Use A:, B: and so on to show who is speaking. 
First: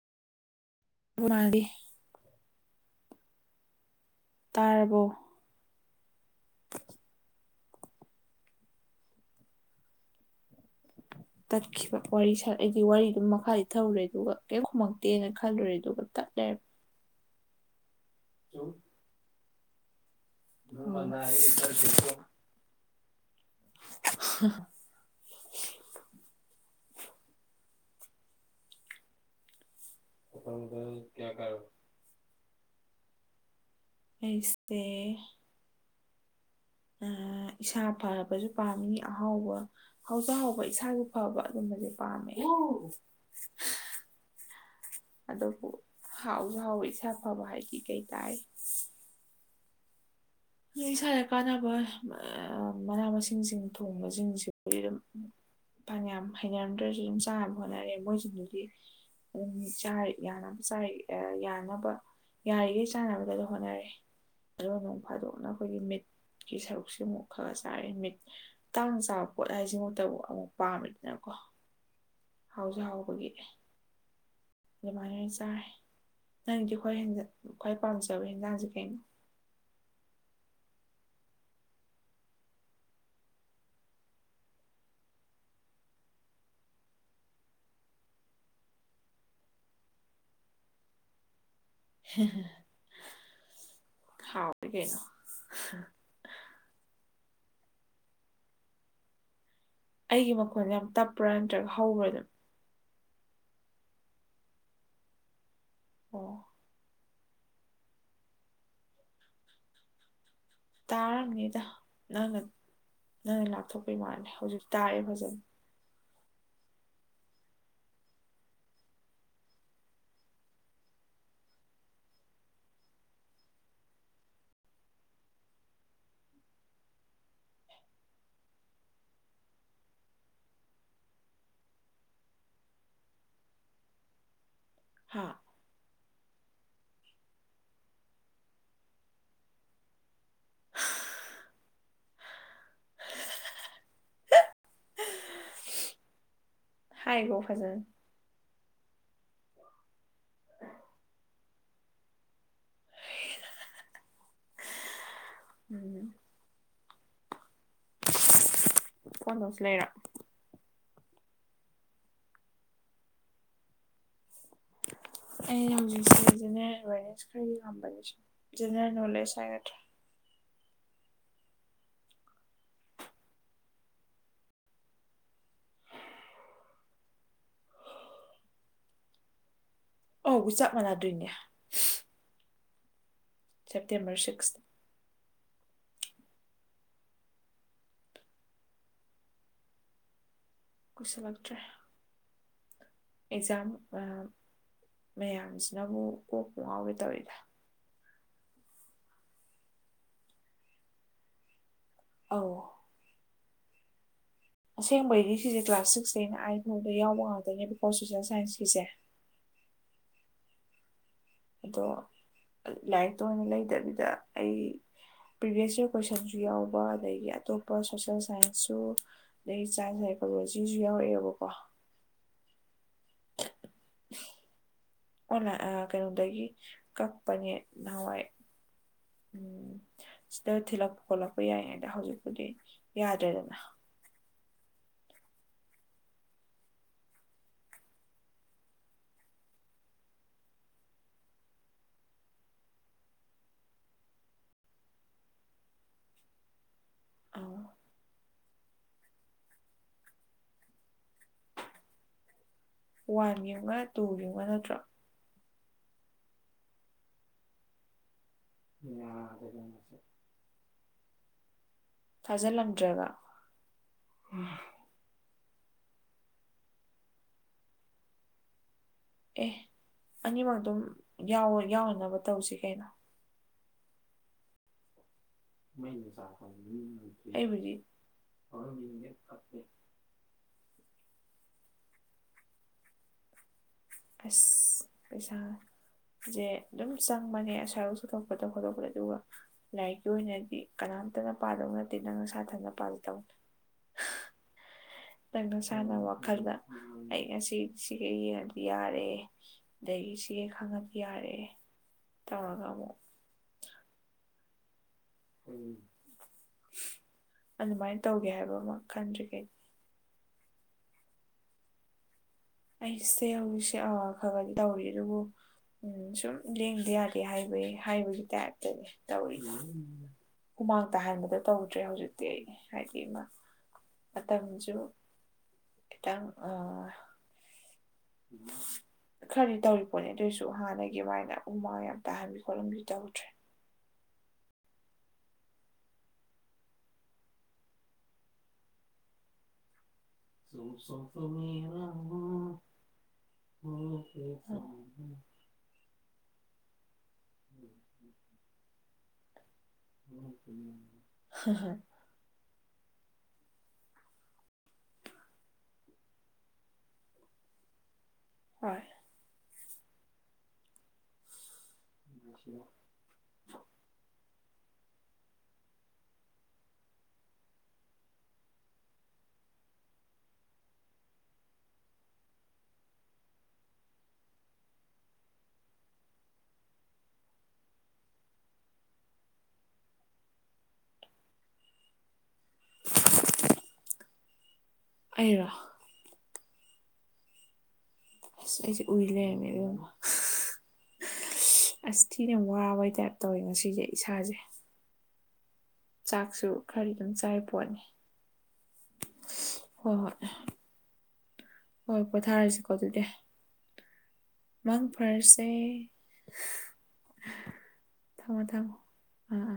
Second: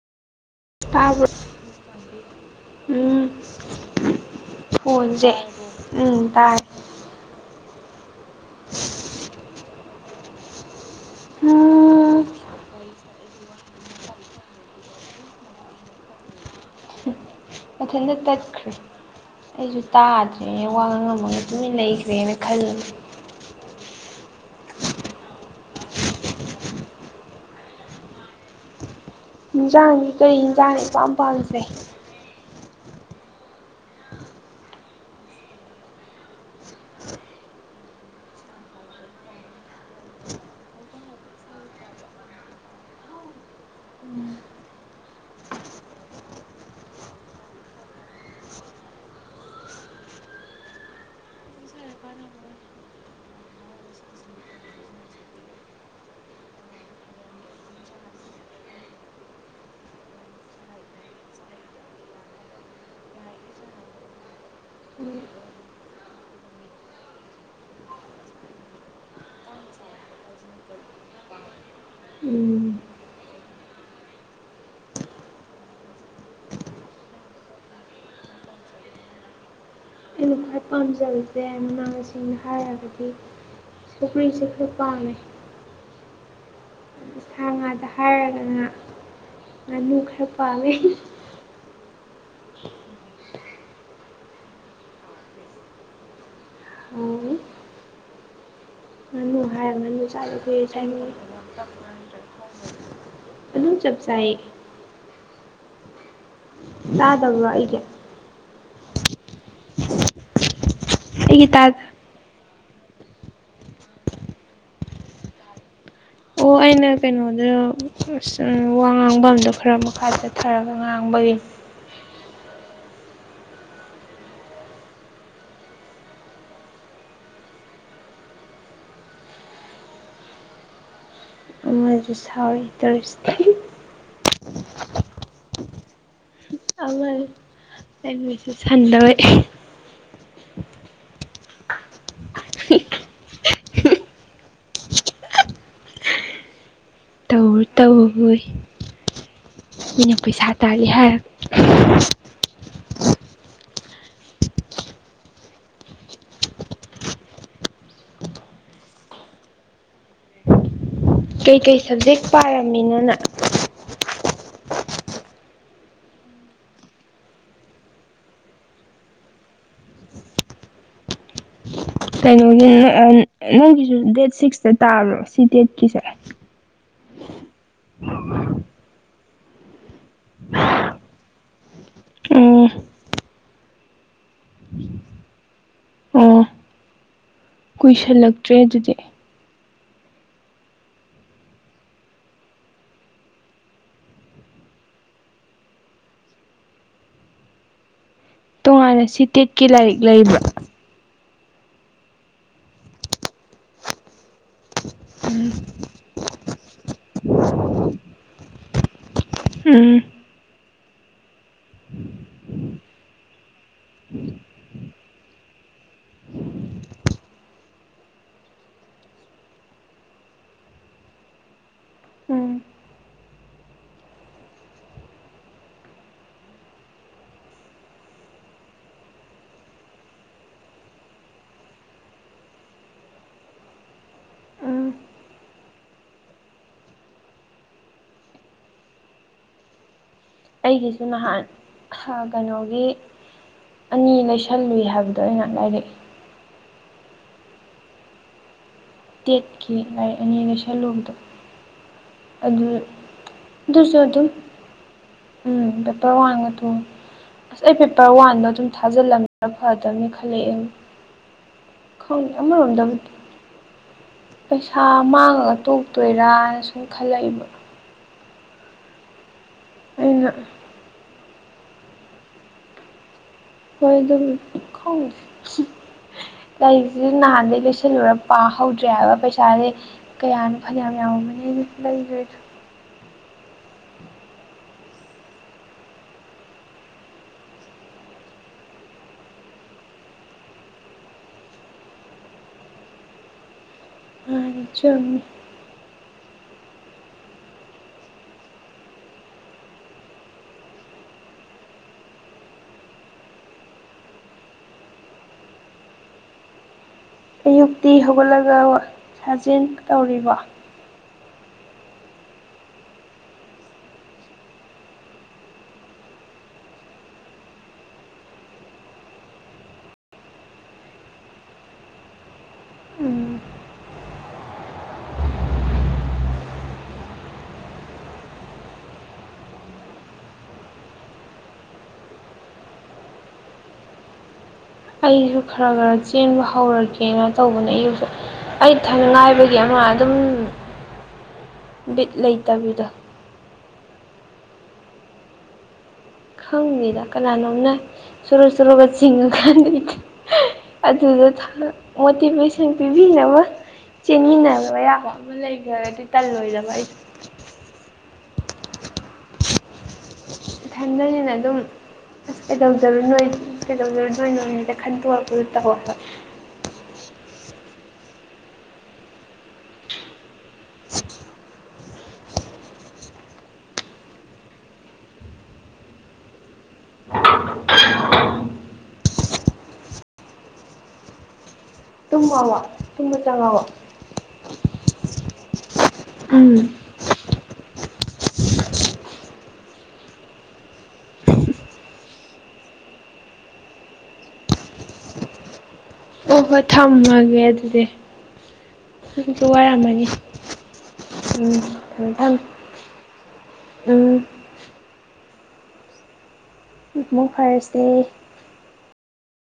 A: ꯕ
B: ꯃꯥꯜꯂꯤ
A: ꯎꯝ
B: ꯇꯥꯔꯕꯣ
A: ꯍꯣꯟꯁꯦ ꯎꯝ ꯇꯥꯏ [unintelligible]
B: ꯇꯥꯛ ꯀꯈꯤꯕ
A: ꯎꯝ
B: ꯄꯁꯠ ꯑꯩꯗꯤ ꯋꯥꯔꯤꯗꯨꯝ ꯃꯈꯥ ꯏ ꯊꯧꯔꯨꯔꯦ ꯑꯗꯨꯒ ꯀꯔꯤ ꯈꯨꯝꯃꯛꯇꯦꯅ ꯈꯜꯂꯨꯔꯦ ꯑꯗꯨꯒ ꯇꯠꯂ
A: ꯑ ꯅꯠꯇ
B: ꯍꯜꯂꯣ
A: ꯑꯩꯁꯨ ꯇꯥꯗ꯭ꯔꯦꯅꯦ ꯋꯥ ꯉꯥꯡ
B: ꯂꯩꯔꯝꯃꯦ
A: ꯉꯝꯃꯒ ꯇꯨꯃꯤꯟꯅ ꯂꯩꯈ꯭ꯔꯦꯅ ꯈꯜꯂꯦꯕ
B: [inaudible]
A: ꯌꯦꯟꯖꯥꯡꯁꯤ ꯀꯔꯤ ꯌꯦꯟꯖꯥꯡꯅꯤꯄꯥꯝ ꯄꯥꯝꯖꯩ
B: ꯑꯁꯦ ꯏꯁꯥ ꯐꯕꯁꯨ ꯄꯥꯝꯃꯤ ꯑꯍꯥꯎꯕ ꯍꯥꯎꯖ ꯍꯥꯎꯕ ꯏꯁꯥꯒꯤ ꯐꯕ ꯑꯗꯨꯝꯕꯁꯦ ꯄꯥꯝꯃꯦ ꯑꯗꯨꯕꯨ ꯍꯥꯎꯁꯨ ꯍꯥꯎꯋ ꯏꯁꯥ ꯐꯕ ꯍꯥꯏꯗꯤ ꯀꯩ ꯇꯥꯏ ꯑꯩ ꯏꯁꯥꯗ ꯀꯥꯟꯅꯕ ꯃꯅꯥ ꯃꯁꯤꯡꯁꯤꯡ ꯊꯣꯡꯕꯁꯤꯡꯁꯤꯕꯨꯝ ꯥꯟ ꯌꯥꯝꯌꯥꯝ ꯍꯩꯅꯔꯝꯗ꯭ꯔꯁꯨ ꯑꯗꯨꯝ ꯆꯥꯅꯕ ꯍꯣꯠꯅꯔꯦ ꯃꯣꯏꯁꯤꯡꯗꯨꯗꯤ ꯌꯥꯅꯕ ꯆꯥꯏ ꯌꯥꯅꯕ ꯌꯥꯔꯤꯈꯩ ꯆꯥꯟꯅꯕꯗ ꯑꯗꯨ ꯍꯣꯠꯅꯔꯦ ꯐꯥꯗꯣꯛꯅ ꯑꯩꯈꯣꯏꯒꯤ ꯃꯤꯠꯀꯤ ꯁꯔꯨꯛꯁꯦ ꯑꯃꯨꯛ ꯈꯔ ꯆꯥꯏꯔꯦ ꯃꯤꯠ ꯇꯥꯡ ꯆꯥꯕ ꯄꯣꯠ ꯍꯥꯏꯁꯤꯃꯛꯇꯕꯨ ꯑꯃꯨꯛ ꯄꯥꯝꯃꯤꯗꯅꯀꯣ
A: ꯎꯝ
B: ꯍꯥꯎꯖ ꯍꯥꯎꯕꯒꯤ ꯑꯗꯨꯃꯥꯏꯅ ꯑꯣꯏꯅ ꯆꯥꯔꯦ ꯅꯪꯗꯤ ꯈ꯭ꯋꯥꯏ ꯍ ꯈ꯭ꯋꯥꯏ ꯄꯥꯝꯖꯕ ꯌꯦꯟꯖꯥꯡꯁꯦ ꯀꯩꯅꯣ
A: ꯑꯩꯅ ꯈ꯭ꯋꯥꯏ ꯄꯥꯝꯖꯕꯁꯦ ꯃꯃꯥꯡꯁꯤꯡ ꯍꯥꯏꯔꯔꯕꯗꯤ ꯁꯨꯈ꯭ꯔꯤꯁꯦ ꯈ ꯄꯥꯝꯃꯦ ꯁꯥ ꯉꯥꯗ ꯍꯥꯏꯔꯒꯅ ꯉꯥꯅꯨ ꯈꯔ ꯄꯥꯝꯋꯦ
B: ꯍꯥꯎ ꯀꯩꯅꯩꯅ
A: ꯃ ꯍꯥꯏꯅꯤ
B: ꯑꯩꯒꯤ ꯃꯈꯣꯟꯗ ꯌꯥꯝ ꯇꯞꯄ꯭ꯔꯥ ꯅꯠꯇ꯭ꯔꯒ ꯍꯧꯕ꯭ꯔꯥ ꯑꯗꯨꯝ
A: ꯑꯗꯨ ꯆꯞ ꯆꯥꯏ
B: ꯑꯣ
A: ꯌꯥꯗꯋꯥ ꯑꯩꯒ ꯑꯩꯒꯤ
B: ꯇꯥꯔꯝꯅꯤꯗ
A: ꯇꯥꯗ
B: ꯅꯪꯅ ꯅꯪꯅ ꯂꯥꯞꯊꯣꯛꯄꯩ ꯃꯥꯜꯂꯦ ꯍꯧꯖꯤꯛ ꯇꯥꯔꯦ ꯐꯖꯅ
A: ꯑꯣ ꯑꯩꯅ ꯀꯩꯅꯣꯗ ꯋꯥ ꯉꯥꯡꯐꯝꯗꯣ ꯈꯔ ꯃꯈꯥ ꯆꯠꯊꯔꯒ ꯉꯥꯡꯕꯒꯤ ꯃꯖꯤ ꯊ ꯇꯔꯁꯇ
B: ꯍꯥꯥ
A: ꯑꯁꯨ ꯊꯥꯟꯗꯥ ꯑꯣꯏ
B: ꯍꯥꯏꯈꯣ
A: ꯇꯧꯔ
B: ꯐꯖꯅ
A: ꯇꯧꯏ ꯃꯤꯅ ꯄꯩꯁꯥ ꯇꯥꯔꯤ ꯍꯥꯏꯔ
B: ꯎꯝꯝ ꯐꯣꯟꯗꯧꯁꯨ ꯂꯩꯔ
A: ꯀꯩꯀꯩ ꯁꯕꯖꯦꯛ ꯄꯥꯏꯔꯝꯃꯤꯅꯅ
B: ꯑꯩ ꯍꯧꯖꯤꯛꯁꯤꯗꯤ ꯖꯦꯅꯦꯔꯦꯜ ꯑꯦꯋꯥꯦꯔꯅꯦꯁ ꯈꯔꯗꯤ ꯄꯝꯕꯅꯦ ꯁ ꯖꯦꯅꯦꯔꯦꯜ ꯅꯣꯂꯦꯖ ꯍꯥꯏꯒꯗ꯭ꯔꯥ
A: ꯀꯩꯅꯣꯒꯤ ꯅꯪꯒꯤꯁꯨ ꯗꯦꯠ ꯁꯤꯛꯁꯇ ꯇꯥꯕ꯭ꯔꯣ ꯁꯤ ꯗꯦꯠꯀꯤꯁꯦ ꯑ
B: ꯑꯕꯨ ꯆꯞ ꯃꯥꯟꯅꯗꯣꯏꯅꯦ
A: ꯎꯝ
B: ꯁꯦꯞꯇꯦꯝꯕꯔ ꯁꯤꯛꯁ
A: ꯑꯣ ꯀꯨꯏꯁꯜꯂꯛꯇ꯭ꯔꯦ ꯑꯗꯨꯗꯤ
B: ꯀꯨꯁꯤꯜꯂꯛꯇ꯭ꯔꯦ ꯑꯦꯛꯖꯥꯝ ꯃꯌꯥꯝꯁꯤꯅꯕꯨ ꯀꯣꯛꯄ ꯉꯥꯎꯋ ꯇꯧꯋꯤꯗ
A: ꯇꯣꯉꯥꯟꯅ ꯁꯤꯇꯦꯠꯀꯤ ꯂꯥꯏꯔꯤꯛ ꯂꯩꯕ꯭ꯔ
B: ꯑꯧ ꯑꯁꯦꯡꯕꯩꯗꯤ
A: ꯎꯝ
B: ꯁꯤꯁꯦ ꯀ꯭ꯂꯥꯁ ꯁꯤꯛꯁꯇꯩꯅ ꯑꯥꯏ ꯐꯥꯎꯗ ꯌꯥꯎꯕ ꯉꯥꯛꯇꯣꯏꯅꯦ ꯕꯤꯀꯣꯁ ꯁꯣꯁꯦꯜ ꯁꯥꯏꯟꯁꯀꯤꯁꯦ
A: ꯎꯝ
B: ꯑꯗꯣ ꯂꯥꯏꯔꯤꯛꯇ ꯑꯣꯏꯅ ꯂꯩꯗꯕꯤꯗ ꯑꯩ ꯄ꯭ꯔꯤꯚꯌꯁ ꯏꯔ ꯀꯣꯏꯁꯟꯁꯨ ꯌꯥꯎꯕ ꯑꯗꯒꯤ ꯑꯇꯣꯞꯄ ꯁꯣꯁꯦꯜ ꯁꯥꯏꯟꯁꯁꯨ ꯑꯗꯗꯒꯤ ꯆꯥꯏꯜ ꯁꯥꯏꯀꯣꯂꯣꯖꯤꯁꯨ ꯌꯥꯎꯔꯛꯑꯦꯕꯀꯣ
A: ꯎꯝ
B: ꯑꯣꯟꯂꯥꯏ ꯀꯩꯅꯣꯗꯒꯤ ꯀꯛꯄꯅꯦ ꯅꯍꯥꯟꯋꯥꯏ ꯎꯝ ꯁꯤꯗ ꯊꯤꯜꯂꯛꯄ ꯈꯣꯠꯂꯛꯄ ꯌꯥꯏꯉꯩꯗ ꯍꯧꯖꯤꯛꯄꯨꯗꯤ ꯌꯥꯗ꯭ꯔꯦꯗꯅ
A: ꯎꯝ ꯑꯩꯒꯤꯁꯨ ꯅꯍꯥꯟ ꯀꯩꯅꯣꯒꯤ ꯑꯅꯤ ꯂꯩꯁꯜꯂꯨꯏ ꯍꯥꯏꯕꯗꯣ ꯑꯩꯅ ꯂꯥꯏꯔꯛꯏ
B: ꯑ
A: ꯇꯦꯠꯈꯤ ꯂꯥꯏꯔꯤꯛ ꯑꯅꯤꯒ ꯁꯦꯂꯨꯕꯗꯣ ꯑꯗꯨ
B: ꯋꯥꯟ ꯌꯦꯡꯉ
A: ꯑꯗꯨꯁꯨ
B: ꯇꯨ
A: ꯑꯗꯨꯝ
B: ꯌꯦꯡꯉ ꯅꯠꯇ꯭ꯔꯣ
A: ꯎꯝ ꯄꯦꯄꯔ ꯋꯥꯟꯒ ꯊꯣꯡꯉ ꯑꯁ ꯑꯩ ꯄꯦꯄꯔ ꯋꯥꯟꯗꯣ ꯑꯗꯨꯝ ꯊꯥꯖꯤꯜꯂꯝꯃꯦꯔ ꯐꯗꯕꯅꯤ ꯈ ꯍꯂꯛ ꯑ ꯈꯪꯅꯤꯡ ꯑꯃꯔꯣꯝꯗꯕꯨ
B: ꯊꯥꯖꯤꯜꯂꯝꯗ꯭ꯔꯒ
A: ꯄꯩꯁꯥ ꯃꯥꯡꯉꯒ ꯇꯣꯛꯇꯣꯏꯔꯥꯅ ꯁꯨꯝ ꯈꯜꯂꯛꯏꯕ
B: ꯑꯦ
A: ꯑꯩꯅ
B: ꯑꯅꯤꯃꯛ ꯑꯗꯨꯝ ꯌꯥꯎꯍꯟꯅꯅꯕ ꯇꯧꯁꯤ ꯀꯩꯅꯣ
A: ꯍꯣꯏ ꯑꯗꯨꯝ ꯈꯣꯡꯒꯦ ꯂꯥꯏꯔꯤꯛꯁꯤꯁꯨ ꯅꯍꯥꯟꯗꯒꯤꯩ
B: ꯑꯩꯕꯨꯗꯤ
A: ꯂꯣꯏꯁꯤꯜꯂꯨꯔ ꯄꯥꯍꯧꯗ꯭ꯔꯦ ꯍꯥꯏꯕ ꯄꯩꯁꯥꯁꯦ ꯀꯌꯥ ꯐꯅꯌꯥꯝ ꯌꯥꯝꯃꯝꯃꯅꯤ ꯂꯩꯒ꯭ꯔꯤꯗꯨ꯫
B: ꯑꯁ ꯄꯩꯁꯥ ꯁꯦ ꯑꯗꯨꯝ ꯆꯪꯕꯅꯦ ꯑꯁ꯭ꯋꯥꯏꯐꯥꯎ ꯆꯠꯊꯣꯛ ꯈꯣꯠꯇꯣꯛꯄꯗ ꯑꯗꯨꯒ ꯂꯥꯏꯔꯤꯛꯀꯤ ꯑꯣꯏꯅꯗꯤ ꯀꯅꯥꯝꯇꯅ ꯄꯥꯗꯧ ꯅꯠꯇꯦ ꯅꯪ ꯅꯁꯥꯊꯅꯇ ꯄꯥꯖꯗꯧꯅꯤ꯫
A: ꯃꯥꯅꯦ ꯆꯨꯝꯃꯤ꯫
B: ꯅꯪ ꯅꯁꯥꯅ ꯋꯥꯈꯜꯗ ꯑꯩ ꯉꯁꯤ ꯁꯤꯒꯩ ꯌꯦꯡꯉꯗꯤ ꯌꯥꯔꯦ ꯑꯗꯒꯤ ꯁꯤꯒ ꯈꯪꯉꯄ ꯌꯥꯔꯦ ꯇꯧꯔꯒ ꯑꯃꯨꯛ ꯎꯝ [unintelligible]
A: ꯑꯌꯨꯛꯇꯤ ꯍꯧꯒꯠꯂꯒ
B: ꯈꯟꯗ꯭ꯔꯤꯉꯩ
A: ꯁꯥꯖꯦꯜ ꯇꯧꯔꯤꯕ?
B: ꯑꯩꯁꯦ ꯍꯧꯖꯤꯛꯁꯦ ꯑ ꯈꯒꯗꯤ ꯇꯧꯔꯤꯌꯦ ꯑꯗꯨꯕꯨ ꯎꯝ ꯁꯨꯝ ꯂꯦꯡꯗ ꯌꯥꯗꯦ ꯍꯥꯏꯕꯩ ꯍꯥꯏꯕꯒꯤ ꯇꯥꯏꯞꯇꯅꯦ ꯇꯧꯔꯤ꯫ ꯍꯨꯃꯥꯡ ꯇꯍꯟꯕꯗꯣ ꯇꯧꯗ꯭ꯔꯦ ꯍꯧꯖꯤꯛꯇꯤ ꯑꯩ ꯍꯥꯏꯗꯤ ꯑꯃ
A: ꯎꯝ
B: ꯃꯇꯝꯁꯨ ꯈꯤꯇꯡ ꯑ [unintelligible] [unintelligible] ꯈꯔꯗꯤ ꯇꯧꯔꯤꯄꯣꯠꯅꯦ ꯑꯗꯨꯑꯣꯏꯁꯨ ꯍꯥꯟꯅꯒꯤ ꯑꯗꯨꯃꯥꯏꯅ ꯍꯨꯃꯥꯡ ꯌꯥꯝ ꯇꯥꯍꯟꯕꯤ ꯈꯣꯠꯍꯟꯕꯤ ꯇꯧꯗ꯭ꯔꯦ꯫
A: ꯑꯩꯁꯨ ꯈꯔ-ꯈꯔ ꯆꯦꯟꯕ ꯍꯧꯔꯒꯦꯅ ꯇꯧꯕꯅꯦ ꯑꯌꯨꯛꯁꯨ꯫ ꯑꯩ ꯏꯊꯟ ꯉꯥꯏꯕꯒꯤ ꯑꯃ ꯑꯗꯨꯝ ꯕꯤꯠ ꯂꯩꯇꯕꯤꯗꯣ
B: [unintelligible]
A: ꯈꯪꯗꯦꯗ ꯀꯅꯥꯅꯣꯝꯅ ꯁꯨꯔ ꯁꯨꯔꯒ ꯆꯤꯡꯉꯀꯥꯟꯗ ꯑꯗꯨꯗ ꯃꯣꯇꯤꯚꯦꯁꯟ ꯄꯤꯕꯤꯅꯕ ꯆꯦꯟꯃꯤꯟꯅꯕ ꯌꯥꯕ ꯑꯃ ꯂꯩꯈ꯭ꯔꯒꯗꯤ ꯇꯜꯂꯣꯏꯗꯕ ꯑꯩꯗꯣ꯫
B: ꯍꯣꯏ
A: ꯏꯊꯟꯗꯅꯤꯅ ꯑꯗꯨꯝ ꯑꯁ ꯀꯩꯗꯧ -ꯅꯣꯏ-ꯅꯣꯏ ꯀꯩꯗꯧꯖꯔꯣꯏꯗꯩꯅꯣ ꯈꯟꯇꯣꯛꯄꯗꯣ ꯇꯧꯏ ꯍꯥꯏꯕ꯫ ꯇꯨꯝꯃꯕꯣ ꯇꯨꯝꯕ ꯆꯡꯉꯛꯑꯕ
B: ꯑꯩꯔꯣ?
A: ꯎꯝ꯫
B: ꯑꯩꯁꯦ ꯎꯏ ꯂꯩꯔꯝꯃꯦ ꯏꯕꯦꯝꯃ꯫ ꯑꯁ ꯊꯤꯅ ꯢ ꯋꯥꯕꯩ ꯇꯥꯏꯞ ꯇꯧꯋꯦ ꯉꯁꯤꯁꯦ ꯏꯁꯥꯁꯦ꯫
A: ꯑꯣ
B: ꯆꯥꯛꯁꯨ
A: ꯍꯣꯏ
B: ꯈꯔꯗꯤ ꯑꯗꯨꯝ
A: ꯊꯝꯃꯒꯦ
B: ꯆꯥꯔꯤ ꯄꯣꯠꯅꯤ
A: ꯑꯗꯨꯗꯤ ꯅꯪꯖꯨ
B: ꯍꯣꯏ
A: ꯋꯥꯔꯝꯃꯅꯤ꯫
B: ꯍꯣꯏ
A: ꯎꯝ
B: ꯍꯣꯏ
A: ꯊꯝꯃꯨ-ꯊꯝꯃꯨ
B: ꯄꯣꯊꯥꯔꯁꯤꯀꯣ
A: ꯎꯝ꯫
B: ꯃꯥꯡ ꯐꯔꯁꯦ꯫
A: ꯃꯪꯐꯔꯁꯦ꯫
B: ꯑꯣ ꯊꯝꯃꯣ ꯊꯝꯃꯣ ꯑ ꯑ